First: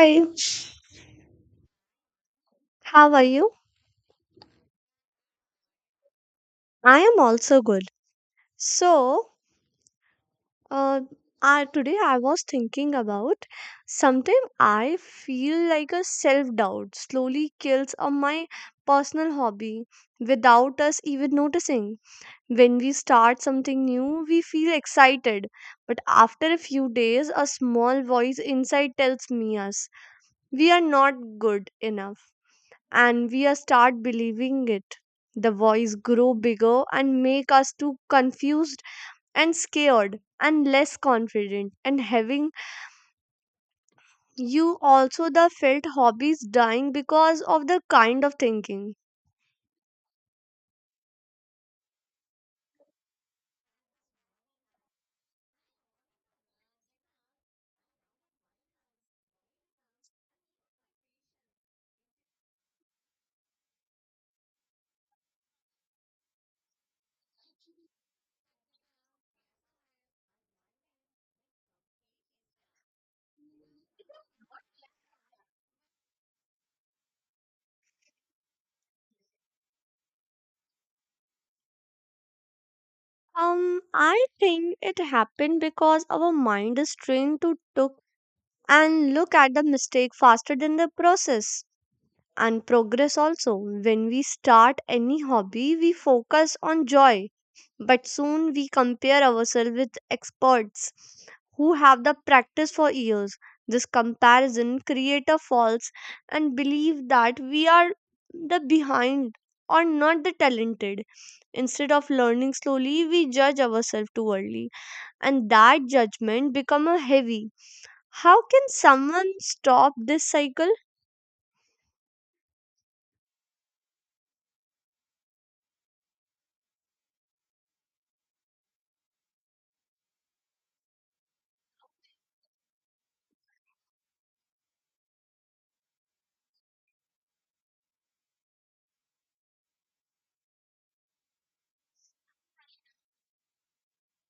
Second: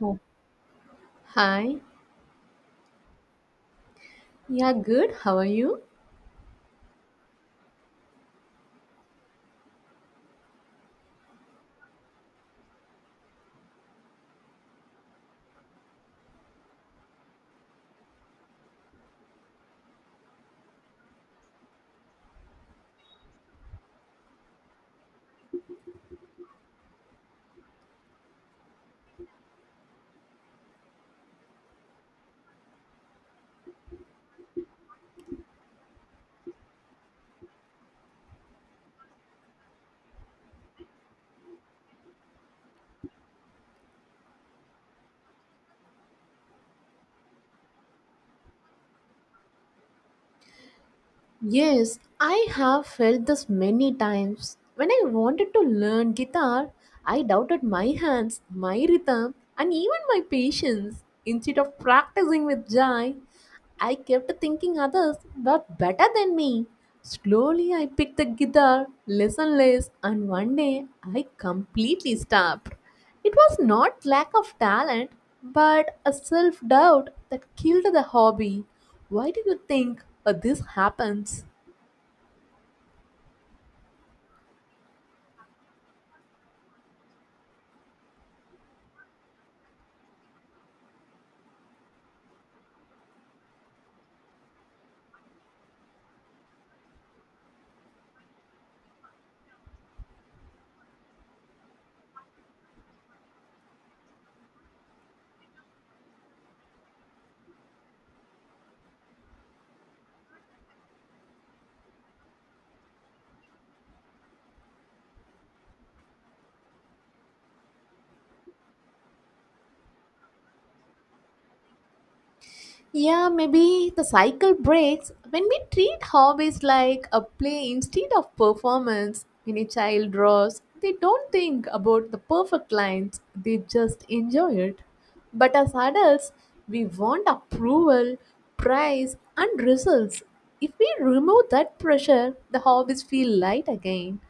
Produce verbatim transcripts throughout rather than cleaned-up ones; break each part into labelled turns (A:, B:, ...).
A: Oh, hi.
B: how are you?
A: Yeah, good. How are you?
B: I am also good. So, uh, I, today I was thinking about sometimes I feel like a self doubt slowly kills of my personal hobby without us even noticing. When we start something new, we feel excited, but after a few days, a small voice inside tells me us we are not good enough, and we are start believing it. The voice grow bigger and make us too confused and scared and less confident and having you also the felt hobbies dying because of the kind of thinking.
A: Yes, I have felt this many times. When I wanted to learn guitar, I doubted my hands, my rhythm, and even my patience. Instead of practicing with joy, I kept thinking others were better than me. Slowly, I picked the guitar, listened less, and one day I completely stopped. It was not lack of talent, but a self doubt that killed the hobby. Why do you think uh, this happens?
B: um I think it happened because our mind is trained to took and look at the mistake faster than the process and progress also. When we start any hobby, we focus on joy, but soon we compare ourselves with experts who have the practice for years. This comparison creates a false and believe that we are the behind or not the talented. Instead of learning slowly, we judge ourselves too early, and that judgment become a heavy. How can someone stop this cycle?
A: Yeah, maybe the cycle breaks when we treat hobbies like a play instead of performance. When a child draws, they don't think about the perfect lines, they just enjoy it. But as adults, we want approval, praise, and results. If we remove that pressure, the hobbies feel light again.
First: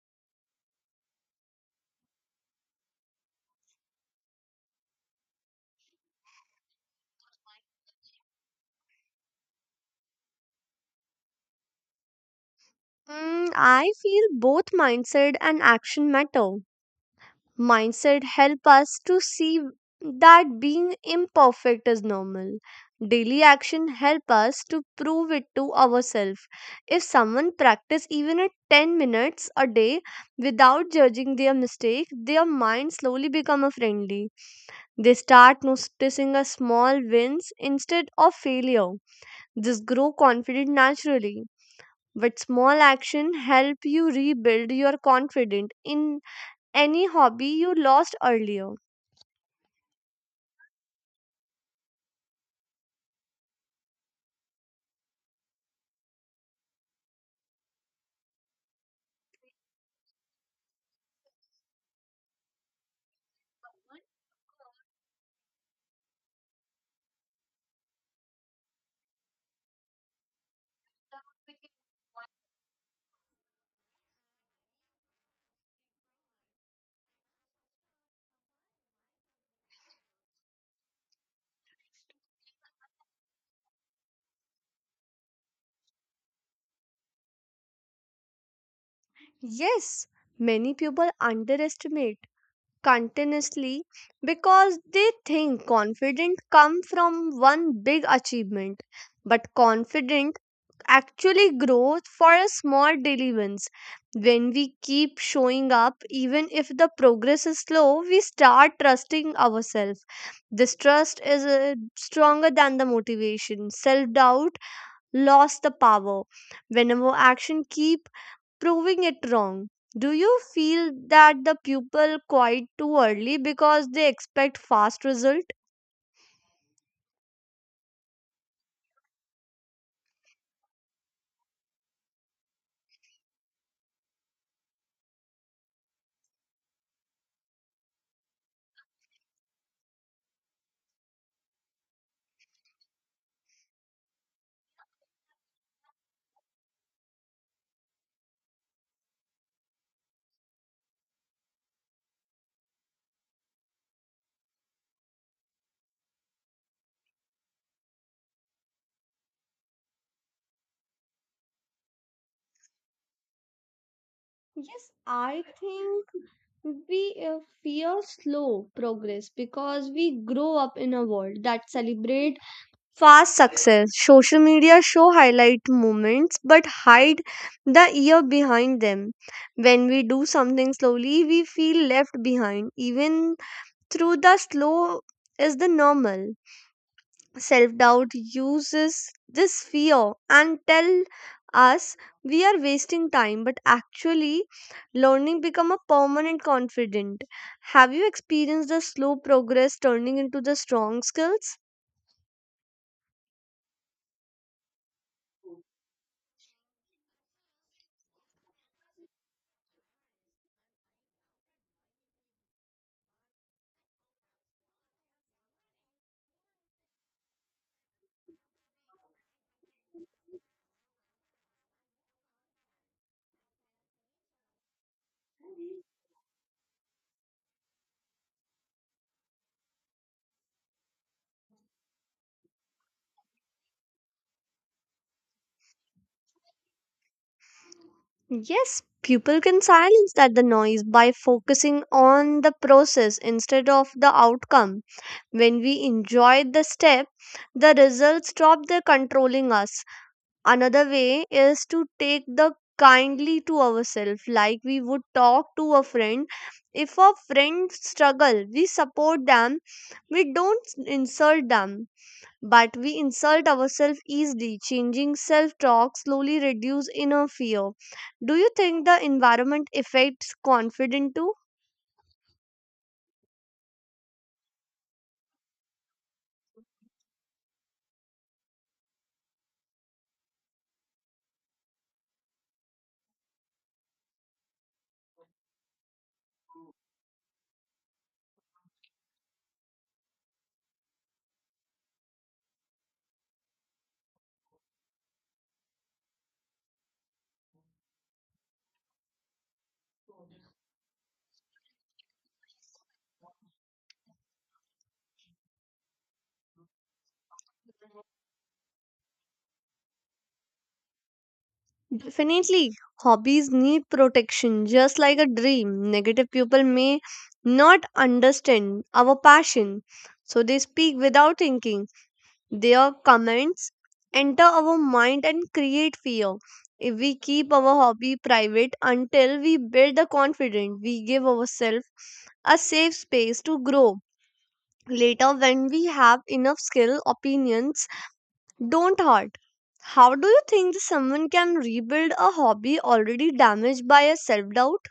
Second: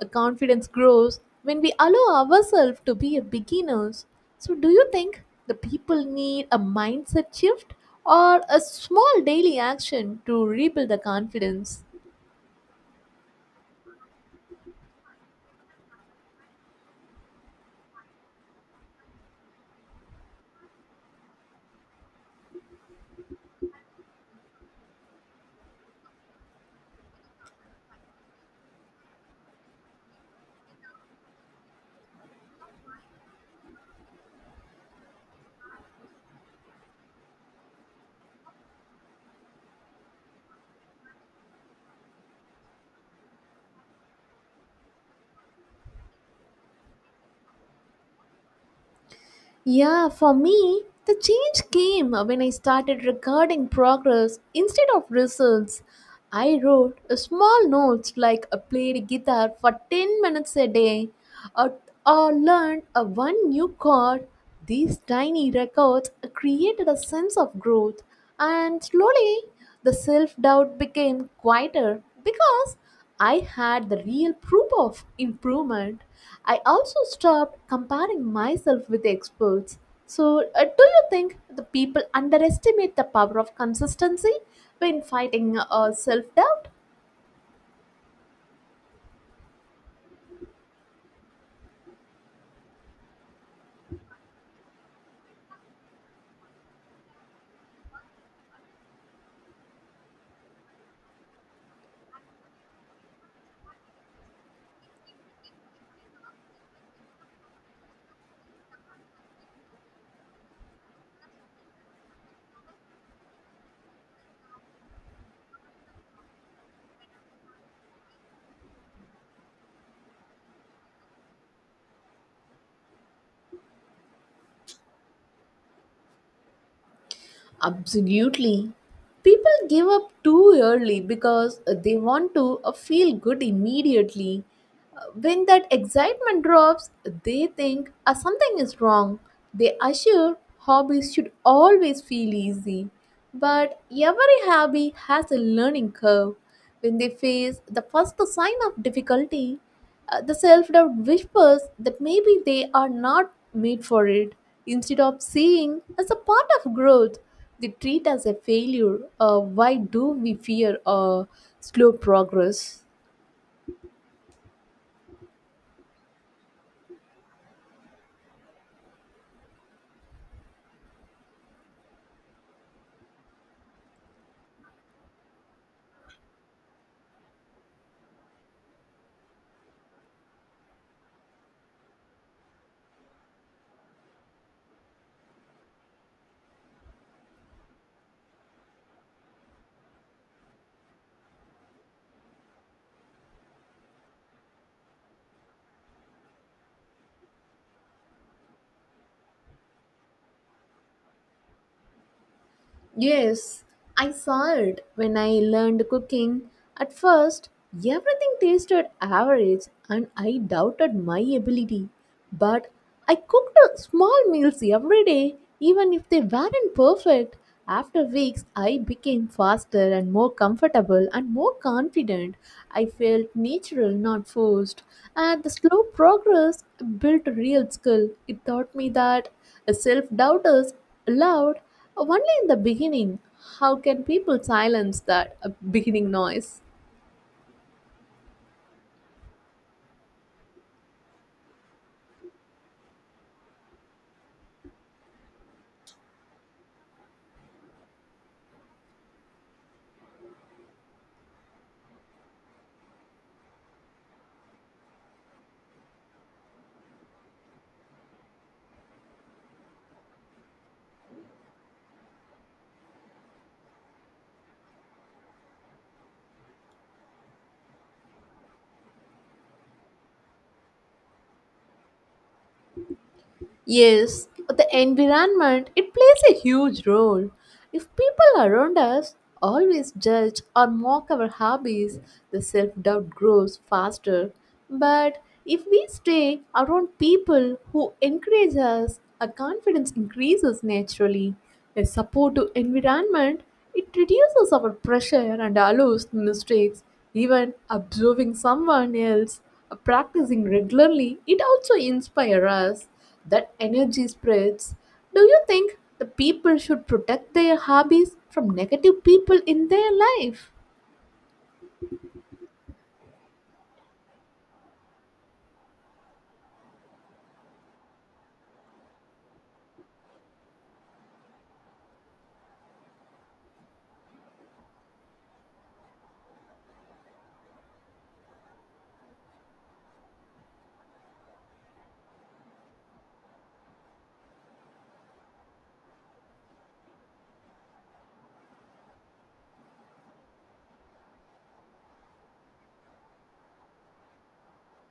A: A confidence grows when we allow ourselves to be a beginners. So do you think the people need a mindset shift or a small daily action to rebuild the confidence?
B: Mm, I feel both mindset and action matter. Mindset help us to see that being imperfect is normal. Daily action help us to prove it to ourselves. If someone practice even at ten minutes a day without judging their mistake, their mind slowly become a friendly. They start noticing a small wins instead of failure. This grow confident naturally. But small action help you rebuild your confidence in any hobby you lost earlier.
A: Yeah, for me, the change came when I started recording progress instead of results. I wrote a small notes like I played guitar for ten minutes a day or, or learned a one new chord. These tiny records created a sense of growth and slowly the self doubt became quieter because I had the real proof of improvement. I also stopped comparing myself with experts. So, uh, do you think the people underestimate the power of consistency when fighting uh, self doubt?
B: Yes, many people underestimate continuously because they think confidence come from one big achievement. But confidence actually growth for a small daily wins. When we keep showing up, even if the progress is slow, we start trusting ourselves. This trust is uh, stronger than the motivation. Self doubt lost the power. Whenever action keep proving it wrong. Do you feel that the pupil quite too early because they expect fast results?
A: Absolutely. People give up too early because they want to uh, feel good immediately. When that excitement drops, they think "Ah, something is wrong." They assure hobbies should always feel easy. But every hobby has a learning curve. When they face the first sign of difficulty, uh, the self doubt whispers that maybe they are not made for it. Instead of seeing as a part of growth, they treat as a failure. Uh, why do we fear uh, slow progress?
B: Yes, I think we uh, fear slow progress because we grow up in a world that celebrate fast success. Social media show highlight moments but hide the year behind them. When we do something slowly, we feel left behind even through the slow is the normal. Self doubt uses this fear and tell us we are wasting time, but actually learning become a permanent confident. Have you experienced the slow progress turning into the strong skills?
A: Yes, I saw it when I learned cooking. At first, everything tasted average and I doubted my ability. But I cooked uh, small meals every day, even if they weren't perfect. After weeks, I became faster and more comfortable and more confident. I felt natural, not forced. And the slow progress built real skill. It taught me that self doubters allowed only in the beginning. How can people silence that uh, beginning noise?
B: Yes, people can silence that the noise by focusing on the process instead of the outcome. When we enjoy the step, the results stop the controlling us. Another way is to take the kindly to ourselves like we would talk to a friend. If a friend struggle, we support them, we don't insult them, but we insult ourselves easily. Changing self talk slowly reduce inner fear. Do you think the environment affects confidence too?
A: Yes, the environment it plays a huge role. If people around us always judge or mock our hobbies, the self-doubt grows faster. But if we stay around people who encourage us, our confidence increases naturally. A supportive environment it reduces our pressure and allows mistakes. Even observing someone else practicing regularly, it also inspires us. That energy spreads. Do you think the people should protect their hobbies from negative people in their life?
B: Definitely, hobbies need protection just like a dream. Negative people may not understand our passion, so they speak without thinking. Their comments enter our mind and create fear. If we keep our hobby private until we build the confidence, we give ourselves a safe space to grow. Later, when we have enough skill, opinions, don't hurt. How do you think that someone can rebuild a hobby already damaged by a self doubt?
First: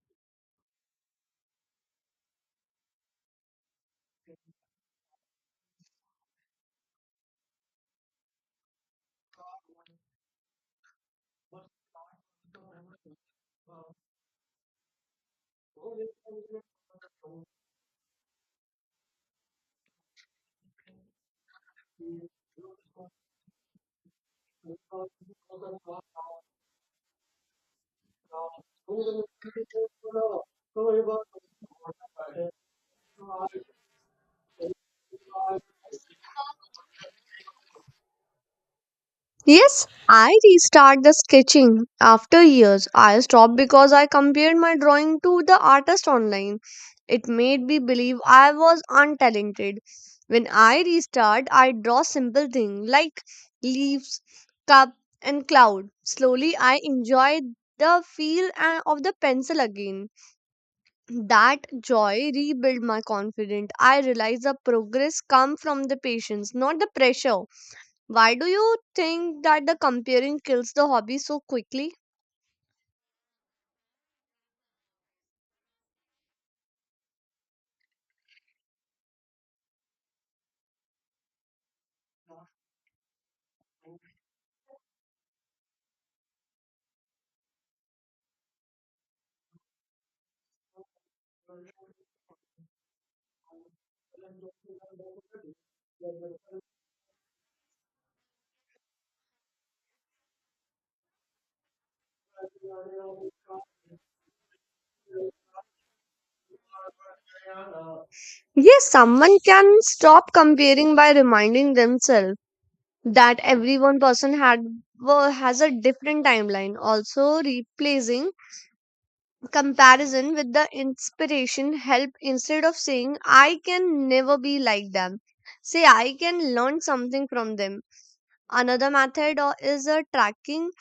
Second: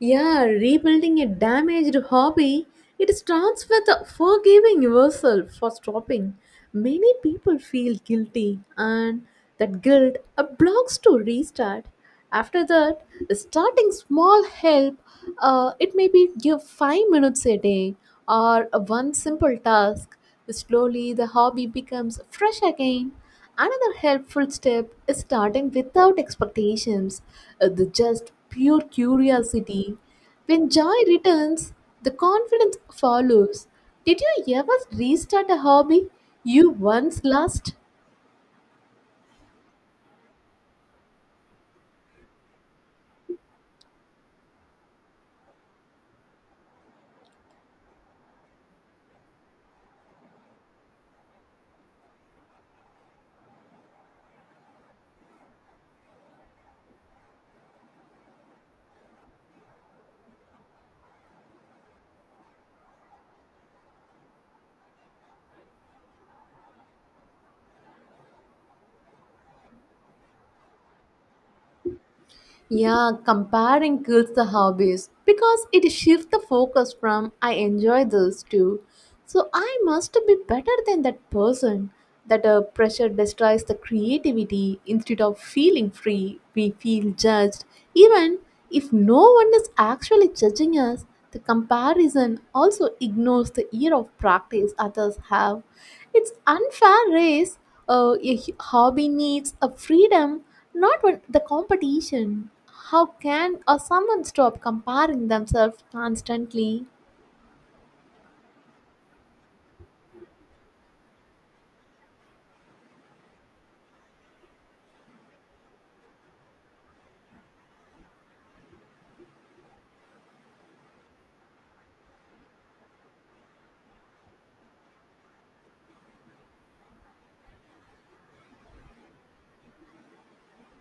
A: Yeah, rebuilding a damaged hobby, it starts with forgiving yourself for stopping. Many people feel guilty, and that guilt uh, blocks to restart. After that, starting small help. Uh, it may be give five minutes a day or uh, one simple task. Slowly, the hobby becomes fresh again. Another helpful step is starting without expectations, uh, the just pure curiosity. When joy returns, the confidence follows. Did you ever restart a hobby you once lost?
B: Yes, I restart the sketching after years. I stopped because I compared my drawing to the artist online. It made me believe I was untalented. When I restart, I draw simple things like leaves, cup, and cloud. Slowly, I enjoy the feel uh, of the pencil again. That joy rebuilt my confidence. I realized the progress come from the patience, not the pressure. Why do you think that the comparing kills the hobby so quickly?
A: Yeah, comparing kills the hobbies because it shifts the focus from I enjoy this too. So I must be better than that person. That uh, pressure destroys the creativity instead of feeling free. We feel judged. Even if no one is actually judging us, the comparison also ignores the year of practice others have. It's unfair race. Uh, a hobby needs a freedom, not when the competition. How can or someone stop comparing themselves constantly?
B: Yes, someone can stop comparing by reminding themselves that every one person had wo- has a different timeline. Also, replacing comparison with the inspiration help. Instead of saying I can never be like them, say I can learn something from them. Another method o- is uh, tracking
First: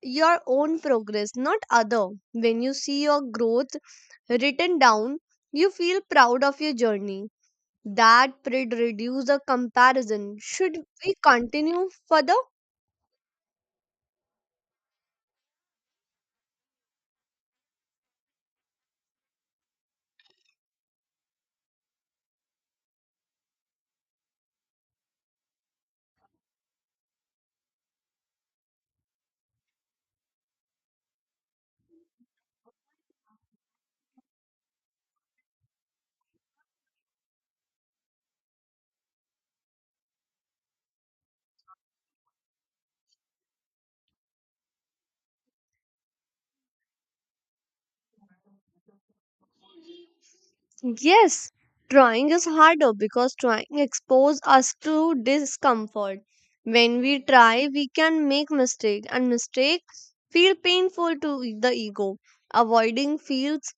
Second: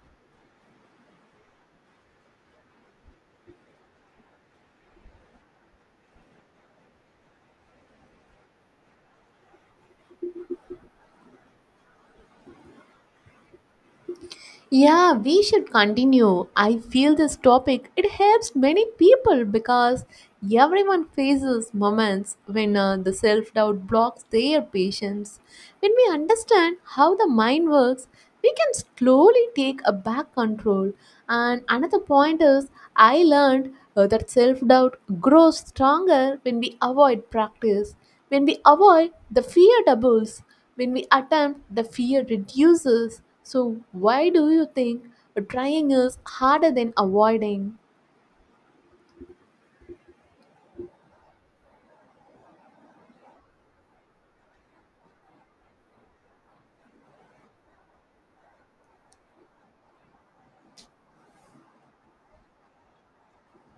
B: your own progress, not other. When you see your growth written down, you feel proud of your journey. That should reduce the comparison. Should we continue further?
A: Yeah, we should continue. I feel this topic it helps many people because everyone faces moments when uh, the self-doubt blocks their patience. When we understand how the mind works, we can slowly take a back control. And another point is I learned uh, that self-doubt grows stronger when we avoid practice. When we avoid, the fear doubles. When we attempt, the fear reduces. So, why do you think trying is harder than avoiding?
B: Yes, trying is harder because trying exposes us to discomfort. When we try, we can make mistake and mistake feel painful to the ego. Avoiding feels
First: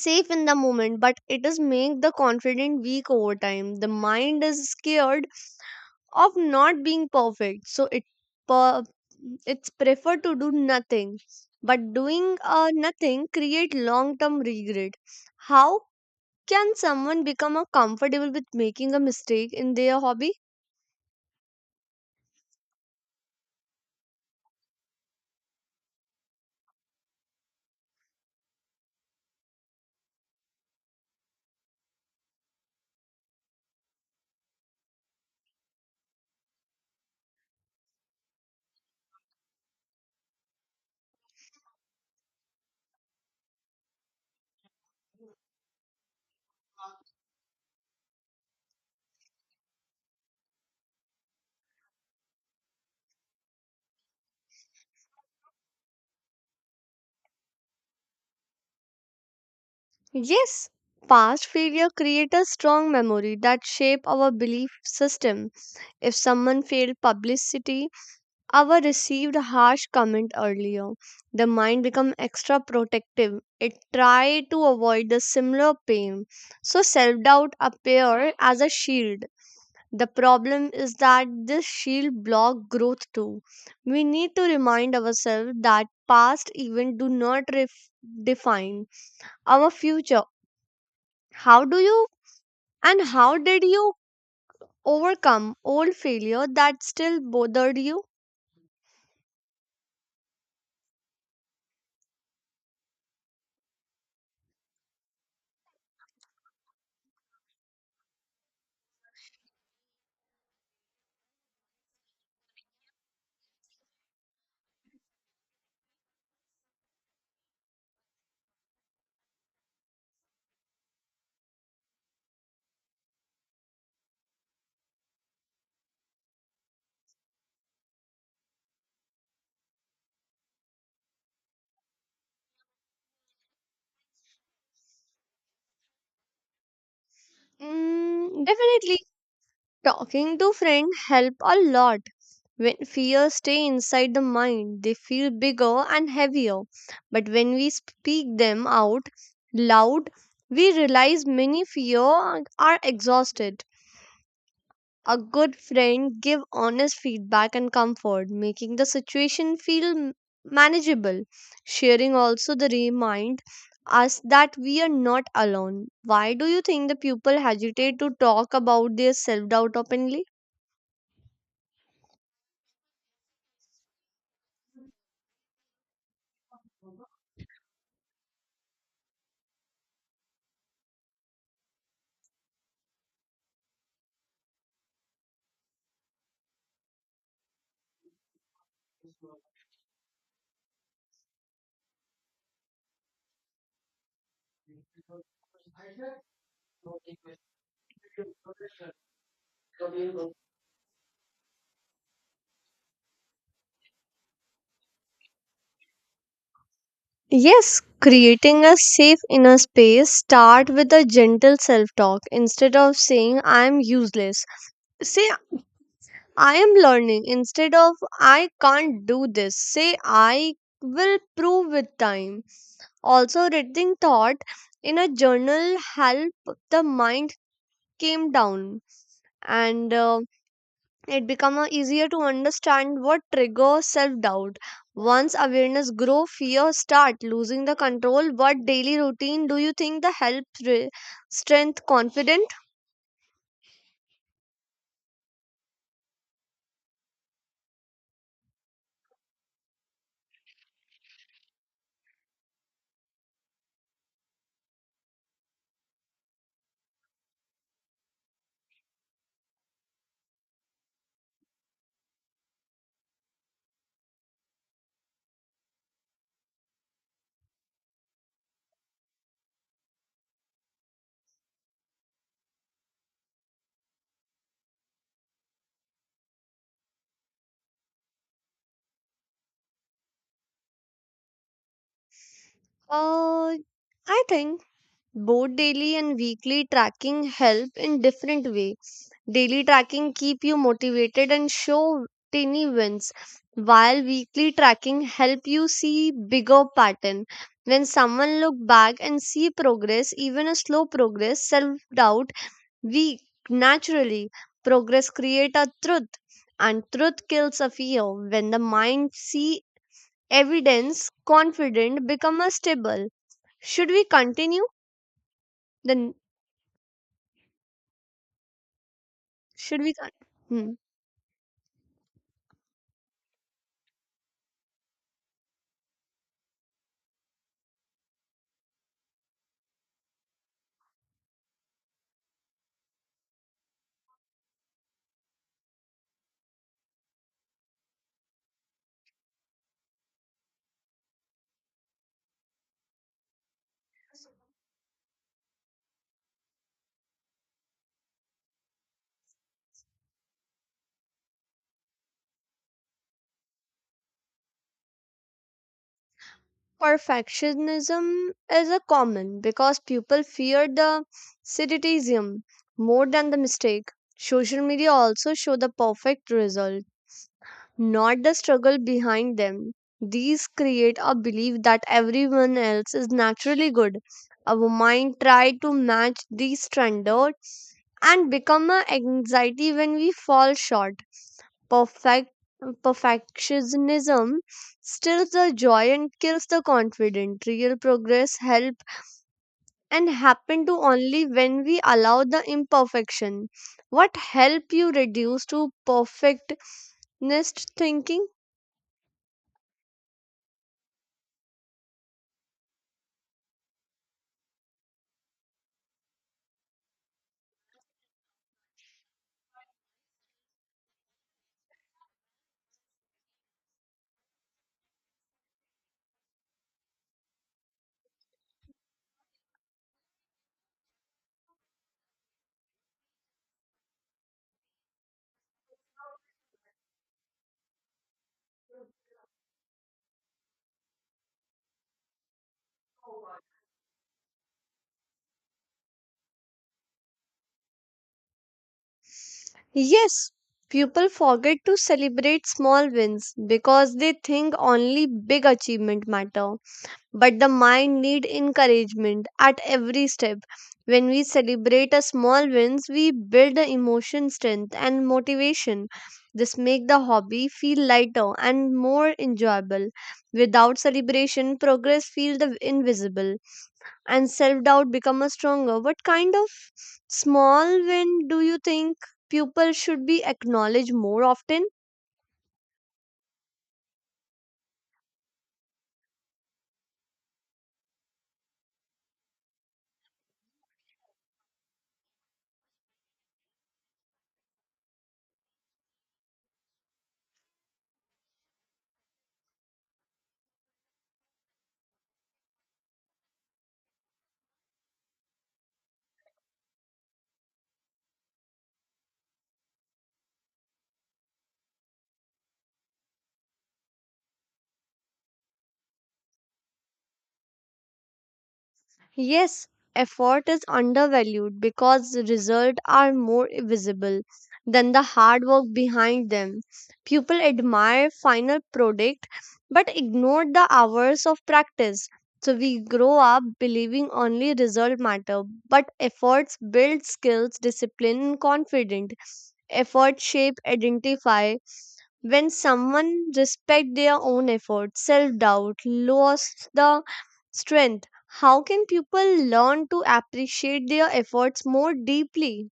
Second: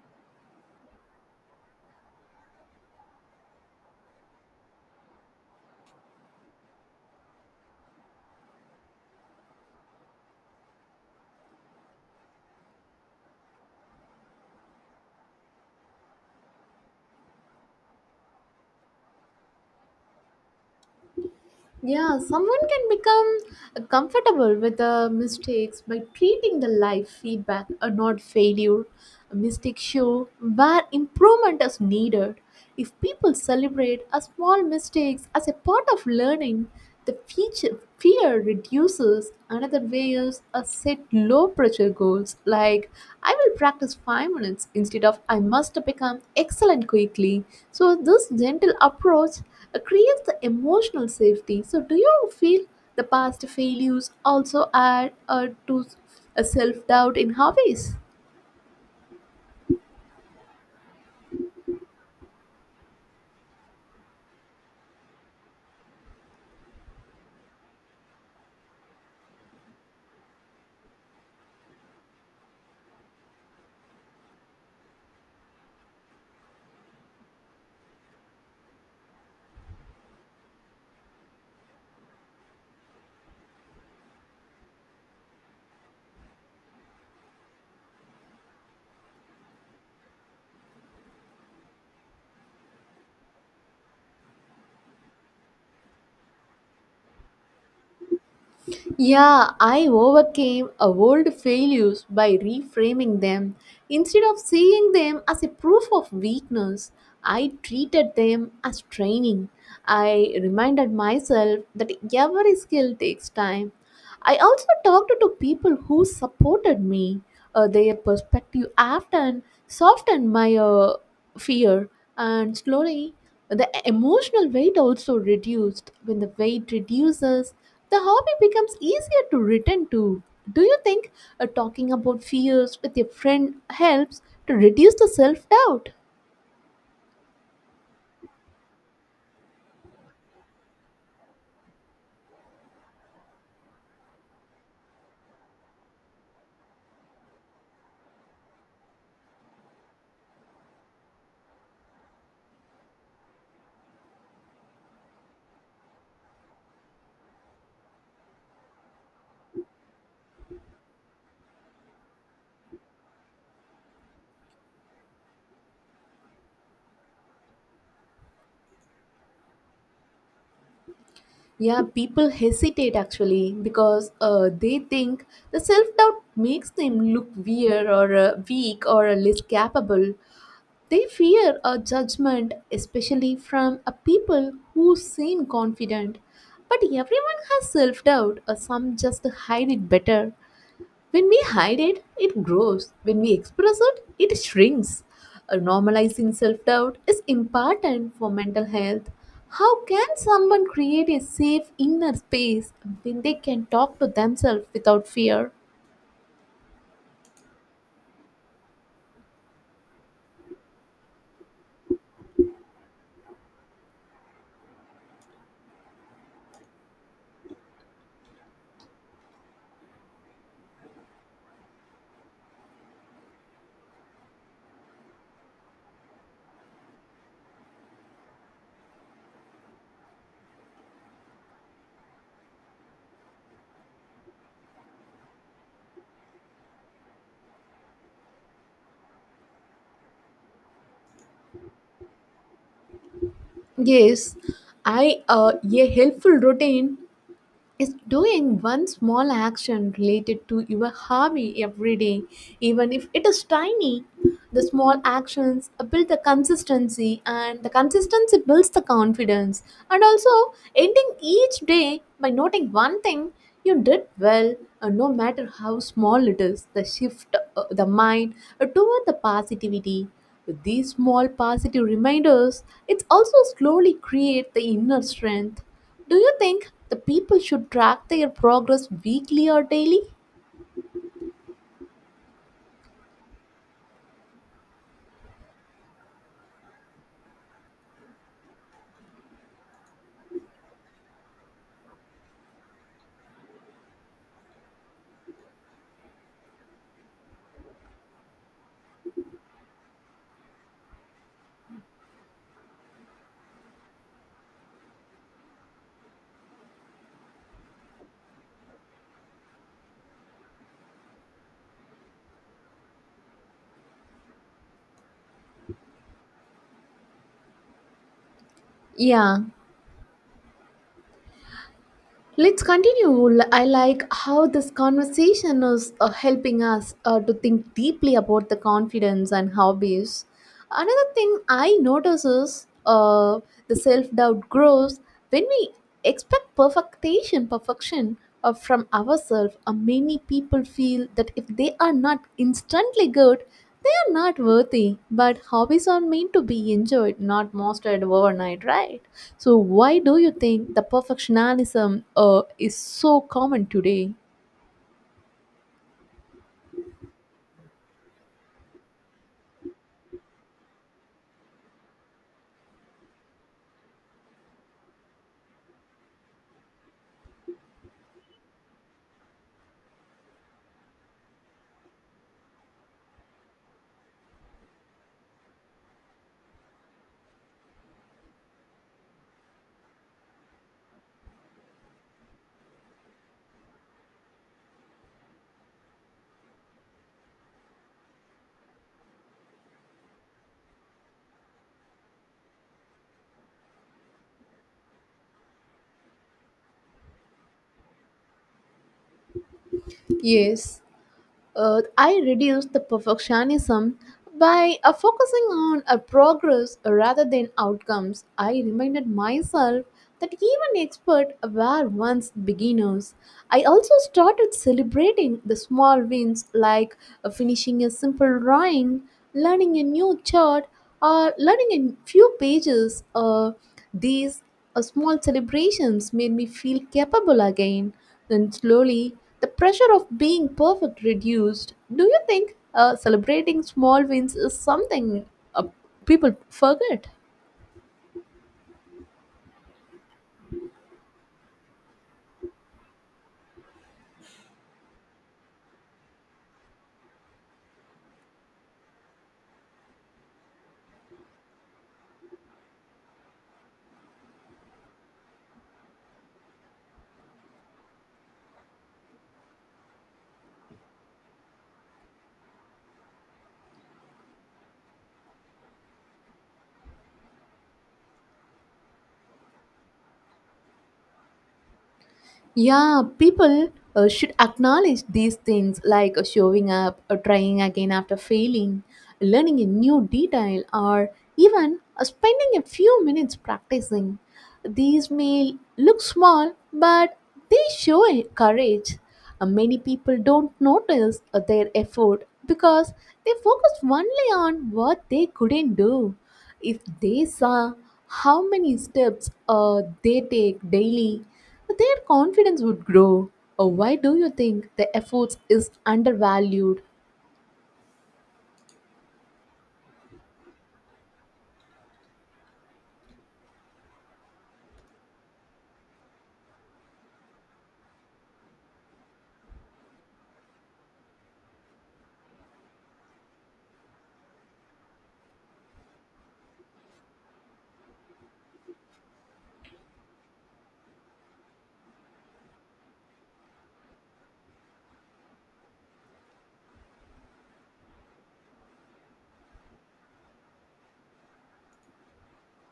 B: safe in the moment, but it is make the confident weak over time. The mind is scared of not being perfect, so it per- it's prefer to do nothing, but doing uh, nothing create long term regret. How can someone become uh, comfortable with making a mistake in their hobby?
A: Yeah, someone can become comfortable with uh, mistakes by treating the life feedback or not failure. Mistakes show where improvement is needed. If people celebrate a small mistakes as a part of learning, the feature, fear reduces. Another way is a set low pressure goals like I will practice five minutes instead of I must become excellent quickly. So this gentle approach uh, creates the emotional safety. So, do you feel the past failures also add uh, to a self doubt in hobbies?
B: Yes, past failure create a strong memory that shape our belief system. If someone failed publicity. Our received a harsh comment earlier. The mind become extra protective. It try to avoid the similar pain. So self-doubt appear as a shield. The problem is that this shield block growth too. We need to remind ourselves that past event do not ref- define our future. How do you and how did you overcome old failure that still bothered you?
A: Yeah, I overcame a world failures by reframing them. Instead of seeing them as a proof of weakness, I treated them as training. I reminded myself that every skill takes time. I also talked to people who supported me. Uh, their perspective often softened my uh, fear, and slowly the emotional weight also reduced. When the weight reduces, the hobby becomes easier to return to. Do you think uh, talking about fears with your friend helps to reduce the self doubt?
B: Mm, definitely. Talking to friends help a lot. When fears stay inside the mind, they feel bigger and heavier. But when we speak them out loud, we realize many fear are exhausted. A good friend give honest feedback and comfort, making the situation feel m- manageable. Sharing also the remind us that we are not alone. Why do you think the people hesitate to talk about their self doubt openly?
A: Yeah, people hesitate actually because uh, they think the self doubt makes them look weird or uh, weak or uh, less capable. They fear a judgment, especially from a people who seem confident. But everyone has self doubt, or some just hide it better. When we hide it, it grows. When we express it, it shrinks. Uh, Normalizing self doubt is important for mental health. How can someone create a safe inner space when they can talk to themselves without fear?
B: Yes, creating a safe inner space start with a gentle self-talk. Instead of saying I am useless, say I am learning. Instead of I can't do this, say I will prove with time. Also reading thought in a journal help the mind came down, and uh, it becomes easier to understand what triggers self-doubt. Once awareness grow, fear start losing the control. What daily routine do you think the help re- strength confident?
A: Yes, I uh, a helpful routine is doing one small action related to your hobby every day, even if it is tiny. The small actions build the consistency, and the consistency builds the confidence. And also, ending each day by noting one thing you did well, uh, no matter how small it is, the shift uh, the mind uh, toward the positivity. With these small positive reminders, it also slowly create the inner strength. Do you think the people should track their progress weekly or daily?
B: uh, I think both daily and weekly tracking help in different way. Daily tracking keep you motivated and show tiny wins, while weekly tracking help you see bigger pattern. When someone look back and see progress, even a slow progress, self-doubt weak naturally. Progress create a truth, and truth kills a fear. When the mind see evidence, confident become a stable. Should we continue? Then
A: Yeah,
B: should we? Con- hmm.
A: let's continue. L- I like how this conversation is uh, helping us uh, to think deeply about the confidence and hobbies. Another thing I notice is uh, the self doubt grows when we expect perfectation, perfection uh, from ourselves. Uh, many people feel that if they are not instantly good, they are not worthy. But hobbies are meant to be enjoyed, not mastered overnight, right? So, why do you think the perfectionism uh, is so common today?
B: Perfectionism is a common because people fear the criticism more than the mistake. Social media also show the perfect result, not the struggle behind them. These create a belief that everyone else is naturally good. Our mind try to match these standards and become an anxiety when we fall short. Perfect perfectionism steals the joy and kills the confidence. Real progress help and happen to only when we allow the imperfection. What help you reduce to perfectionist thinking?
A: Yes. uh, I reduce the perfectionism by uh, focusing on a progress rather than outcomes. I reminded myself that even experts were once beginners. I also started celebrating the small wins like uh, finishing a simple drawing, learning a new chart, or learning a few pages. Uh, these a small celebrations made me feel capable again. Then slowly, the pressure of being perfect reduced. Do you think uh, celebrating small wins is something uh, people forget?
B: Yes, people forget to celebrate small wins because they think only big achievement matter. But the mind need encouragement at every step. When we celebrate a small wins, we build a emotion strength and motivation. This make the hobby feel lighter and more enjoyable. Without celebration, progress feel the invisible and self doubt become a stronger. What kind of small win do you think people should be acknowledged more often?
A: Yeah, people uh, should acknowledge these things like uh, showing up, or trying again after failing, learning a new detail, or even uh, spending a few minutes practicing. These may look small, but they show a courage. Uh, many people don't notice uh, their effort because they focus only on what they couldn't do. If they saw how many steps uh, they take daily, their confidence would grow. Uh, why do you think the efforts is undervalued?
B: Yes, effort is undervalued because the results are more visible than the hard work behind them. People admire final product but ignore the hours of practice. So we grow up believing only result matter, but efforts build skills, discipline, and confidence. Effort shape identify. When someone respect their own effort, self-doubt lost the strength. How can people learn to appreciate their efforts more deeply?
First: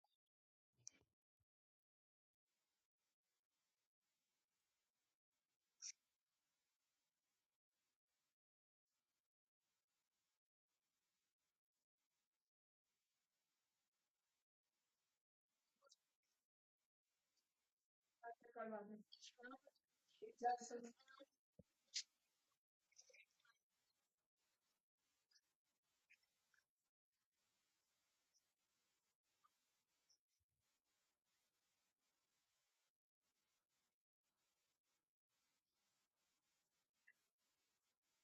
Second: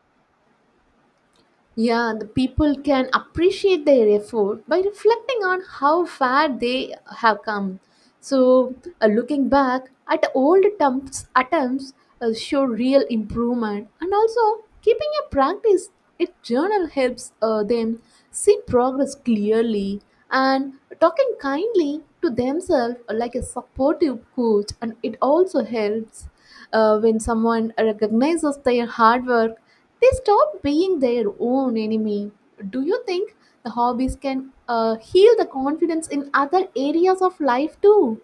A: Yeah, the people can appreciate their effort by reflecting on how far they have come. So, uh, looking back at old attempts, attempts uh, show real improvement, and also keeping a practice, it journal helps uh, them see progress clearly and talking kindly to themselves uh, like a supportive coach, and it also helps uh, when someone recognizes their hard work they stop being their own enemy. Do you think the hobbies can uh, heal the confidence in other areas of life too?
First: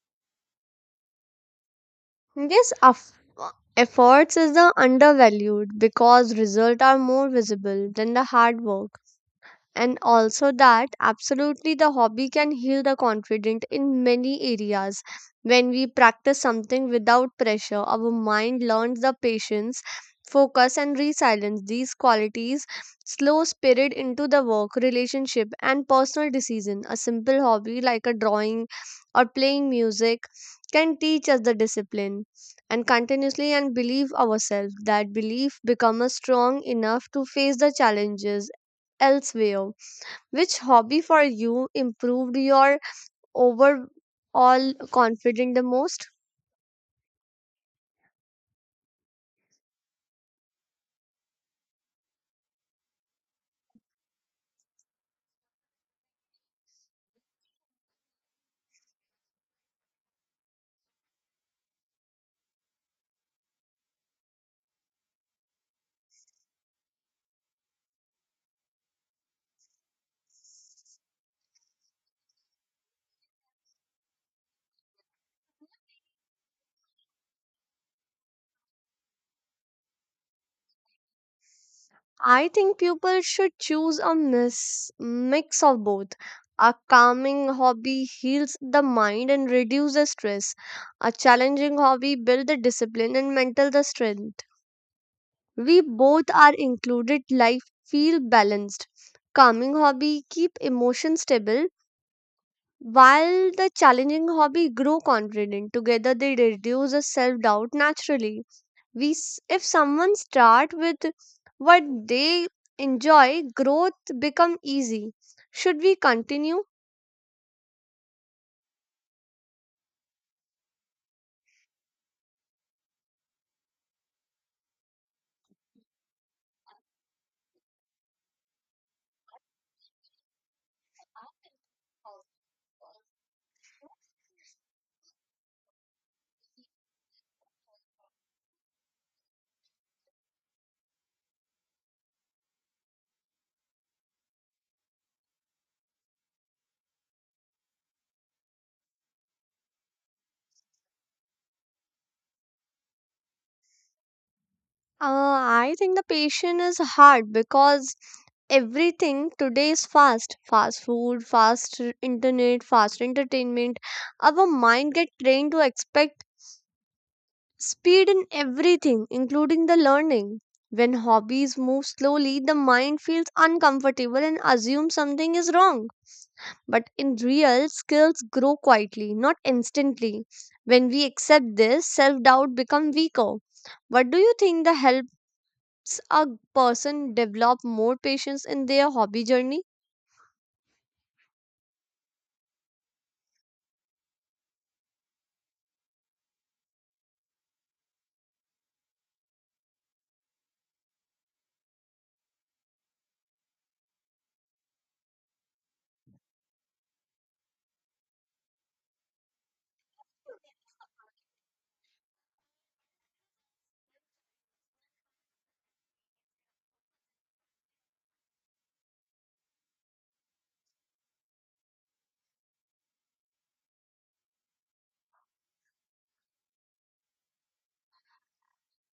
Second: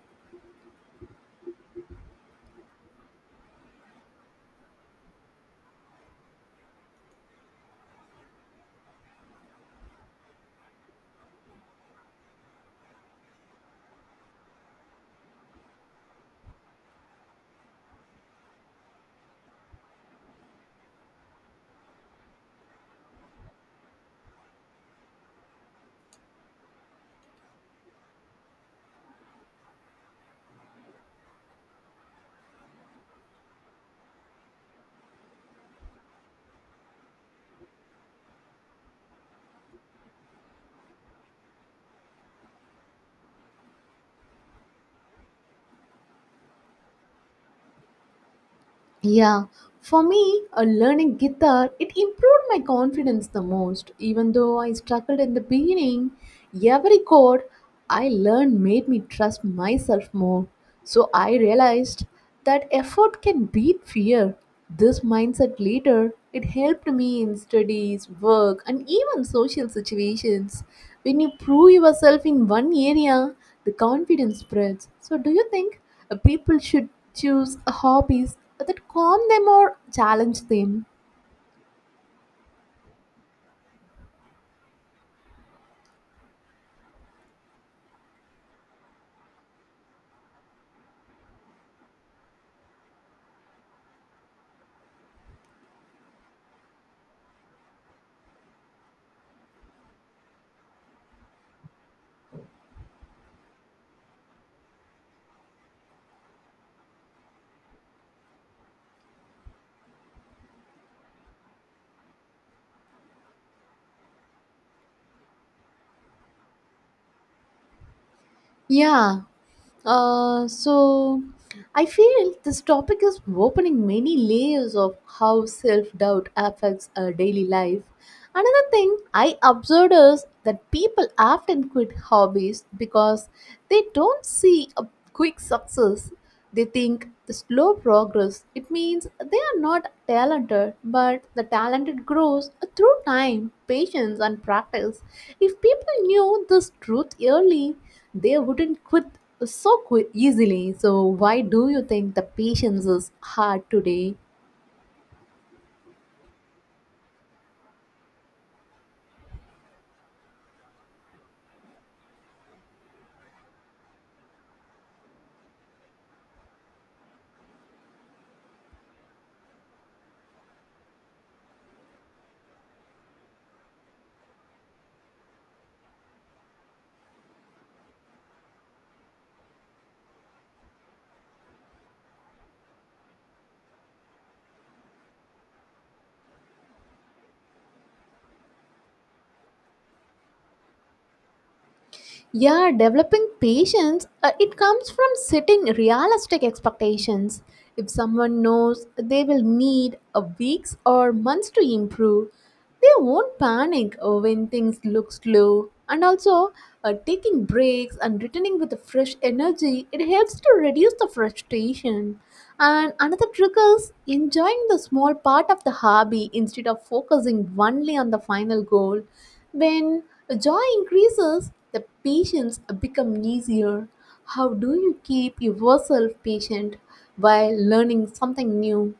B: Yes of efforts is the undervalued because results are more visible than the hard work. And also that absolutely the hobby can heal the confident in many areas. When we practice something without pressure, our mind learns the patience, focus and resilience. These qualities slow spirit into the work, relationship and personal decision. A simple hobby like a drawing or playing music can teach us the discipline and continuously and believe ourselves that belief become strong enough to face the challenges elsewhere. Which hobby for you improved your overall confidence the most?
A: Yeah, for me, uh, learning guitar, it improved my confidence the most. Even though I struggled in the beginning, every chord I learned made me trust myself more. So I realized that effort can beat fear. This mindset later, it helped me in studies, work, and even social situations. When you prove yourself in one area, the confidence spreads. So do you think? Uh, People should choose hobbies that calm them or challenge them.
B: I think people should choose a mis- mix of both. A calming hobby heals the mind and reduces stress. A challenging hobby builds the discipline and mental the strength. We both are included life feel balanced. Calming hobby keep emotion stable. While the challenging hobby grow confident, together they reduce the self doubt naturally. We, s- if someone start with what they enjoy, growth become easy. Should we continue?
A: Yeah. Uh, so I feel this topic is opening many layers of how self doubt affects our daily life. Another thing I observed is that people often quit hobbies because they don't see a quick success. They think the slow progress it means they are not talented, but the talented grows through time, patience, and practice. If people knew this truth early, they wouldn't quit so qui- easily. So why do you think the patience is hard today?
B: Uh, I think the patient is hard because everything today is fast. Fast food, fast internet, fast entertainment. Our mind get trained to expect speed in everything, including the learning. When hobbies move slowly, the mind feels uncomfortable and assumes something is wrong. But in real, skills grow quietly, not instantly. When we accept this, self doubt becomes weaker. What do you think that helps a person develop more patience in their hobby journey?
A: Yeah, developing patience, uh, it comes from setting realistic expectations. If someone knows they will need a weeks or months to improve, they won't panic uh, when things look slow. And also, uh, taking breaks and returning with a fresh energy, it helps to reduce the frustration. And another trick is enjoying the small part of the hobby instead of focusing only on the final goal. When joy increases, the patience becomes easier. How do you keep yourself patient while learning something new?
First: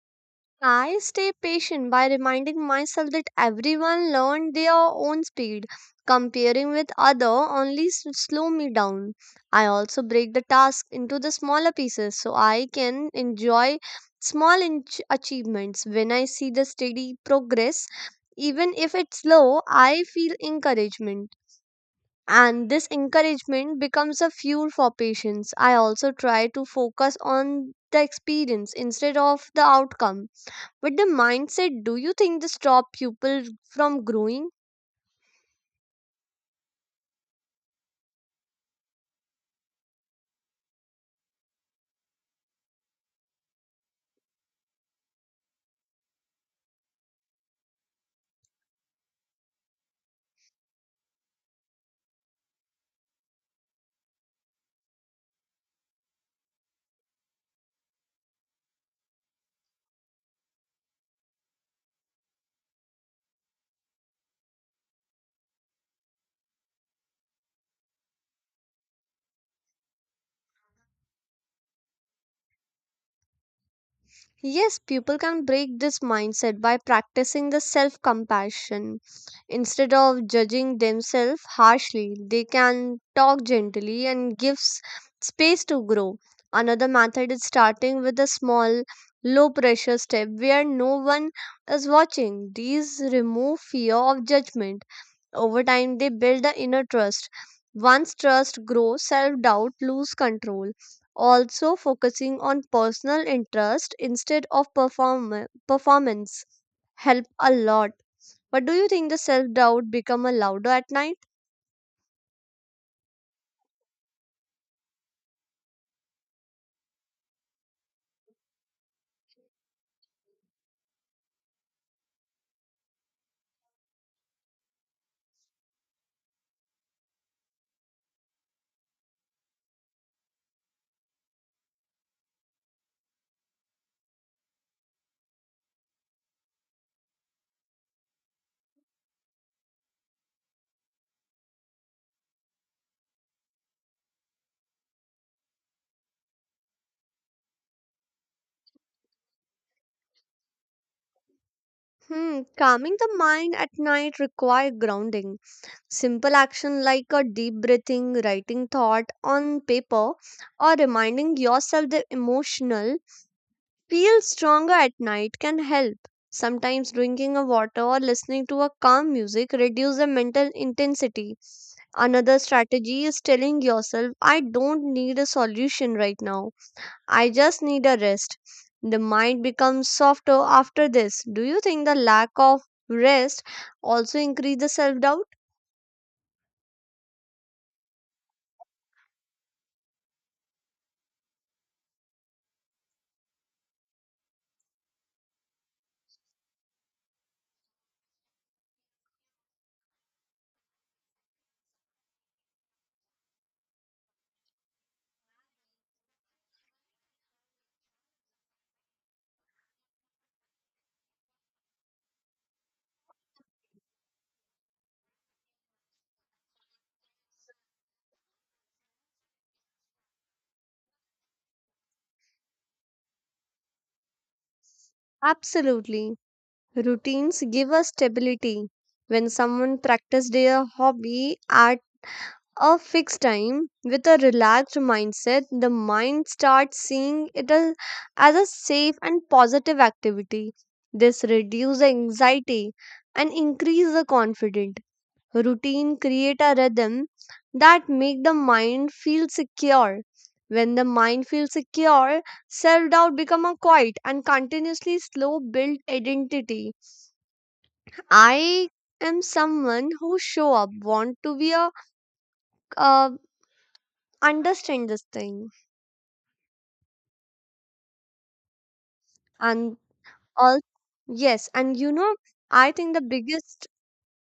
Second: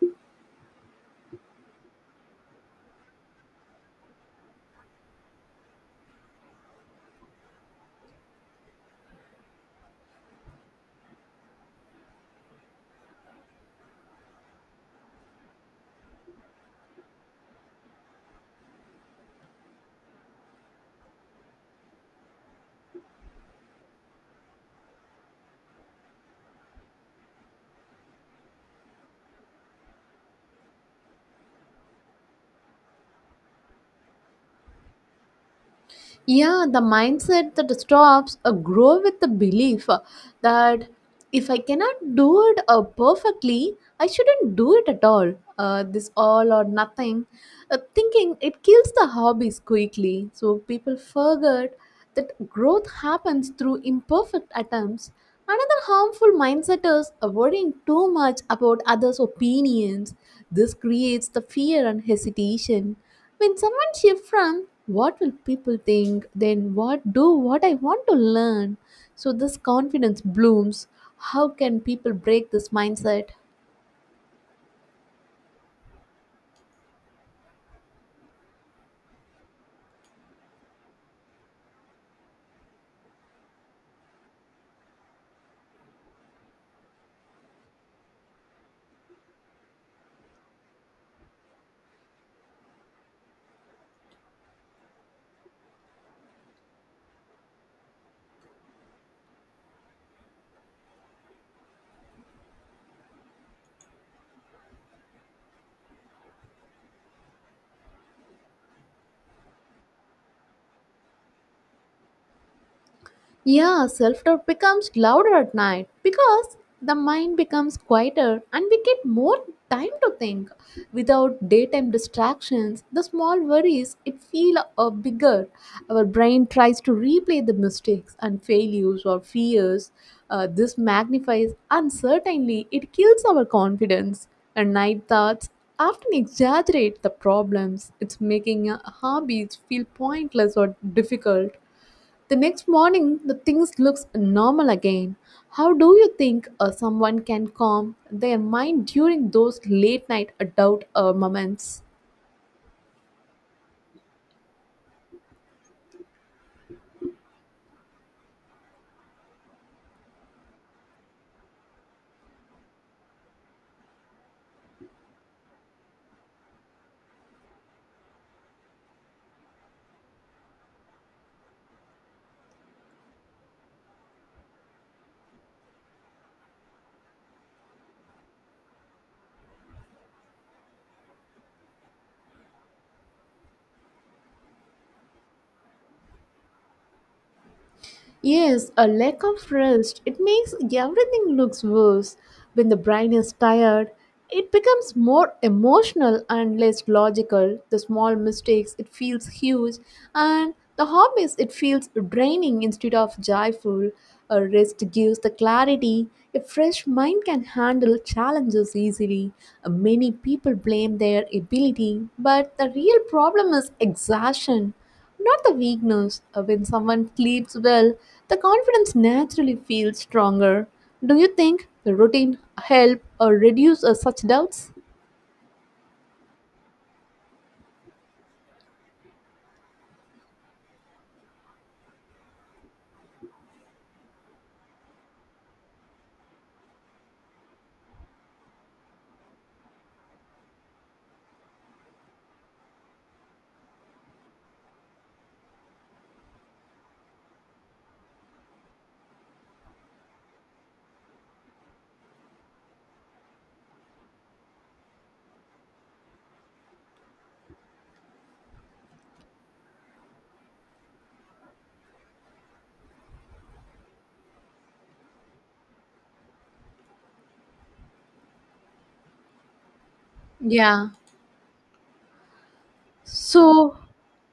B: I stay patient by reminding myself that everyone learned their own speed. Comparing with other only s- slow me down. I also break the task into the smaller pieces so I can enjoy small inch achievements. When I see the steady progress, even if it's slow, I feel encouragement. And this encouragement becomes a fuel for patience. I also try to focus on the experience instead of the outcome. But the mindset, do you think this stop people from growing?
A: Yeah, the mindset that stops uh, grow with the belief uh, that if I cannot do it uh, perfectly I shouldn't do it at all. Uh, this all or nothing uh, thinking it kills the hobbies quickly, so people forget that growth happens through imperfect attempts. Another harmful mindset is uh, worrying too much about others opinions. This creates the fear and hesitation when someone shifts from what will people think, then what do what I want to learn. So this confidence blooms. How can people break this mindset?
B: Yes, people can break this mindset by practicing the self compassion. Instead of judging themselves harshly, they can talk gently and give s- space to grow. Another method is starting with a small, low pressure step where no one is watching. These remove fear of judgment. Over time, they build the inner trust. Once trust grows, self doubt lose control. Also focusing on personal interest instead of perform- performance help a lot. But do you think the self-doubt become a louder at night?
A: Yeah, self doubt becomes louder at night because the mind becomes quieter and we get more time to think. Without daytime distractions, the small worries it feel uh, bigger. Our brain tries to replay the mistakes and failures or fears. Uh, this magnifies uncertainty. It kills our confidence. And night thoughts often exaggerate the problems. It's making uh, hobbies feel pointless or difficult. The next morning, the things looks normal again. How do you think uh, someone can calm their mind during those late night doubt uh, moments?
B: Hmm, calming the mind at night require grounding. Simple action like a deep breathing, writing thought on paper, or reminding yourself the emotional feel stronger at night can help. Sometimes drinking a water or listening to a calm music reduce the mental intensity. Another strategy is telling yourself, I don't need a solution right now. I just need a rest. The mind becomes softer after this. Do you think the lack of rest also increase the self doubt?
A: Yes, a lack of rest, it makes everything looks worse. When the brain is tired, it becomes more emotional and less logical. The small mistakes, it feels huge, and the hobbies, it feels draining instead of joyful. A rest gives the clarity. A fresh mind can handle challenges easily. Uh, Many people blame their ability, but the real problem is exhaustion. Not the weakness. Uh, When someone sleeps well, the confidence naturally feels stronger. Do you think the routine help or reduce uh, such doubts?
B: Absolutely. Routines give us stability. When someone practices their hobby at a fixed time with a relaxed mindset, the mind starts seeing it as, as a safe and positive activity. This reduces anxiety and increases the confidence. Routine create a rhythm that make the mind feel secure. When the mind feels secure, self doubt become a quiet and continuously slow build identity. I am someone who show up, want to be a uh, understand this thing and all.
A: Yeah.
B: Yes, and you know I think the biggest.
A: So,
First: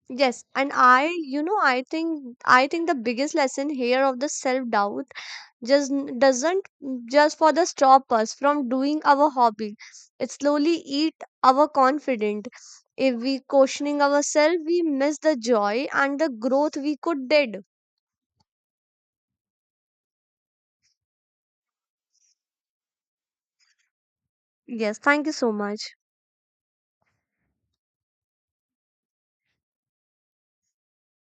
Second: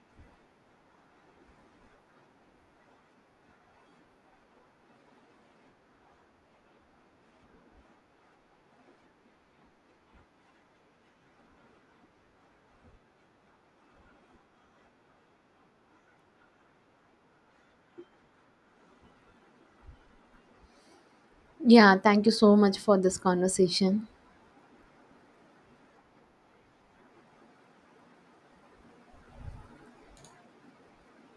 B: Yes and I you know I think I think the biggest lesson here of the self doubt just n- doesn't just for the stop us from doing our hobby. It slowly eat our confidence. If we questioning ourselves, we miss the joy and the growth we could did.
A: yeah, Thank you so much for this conversation.
B: Yes, thank you so much.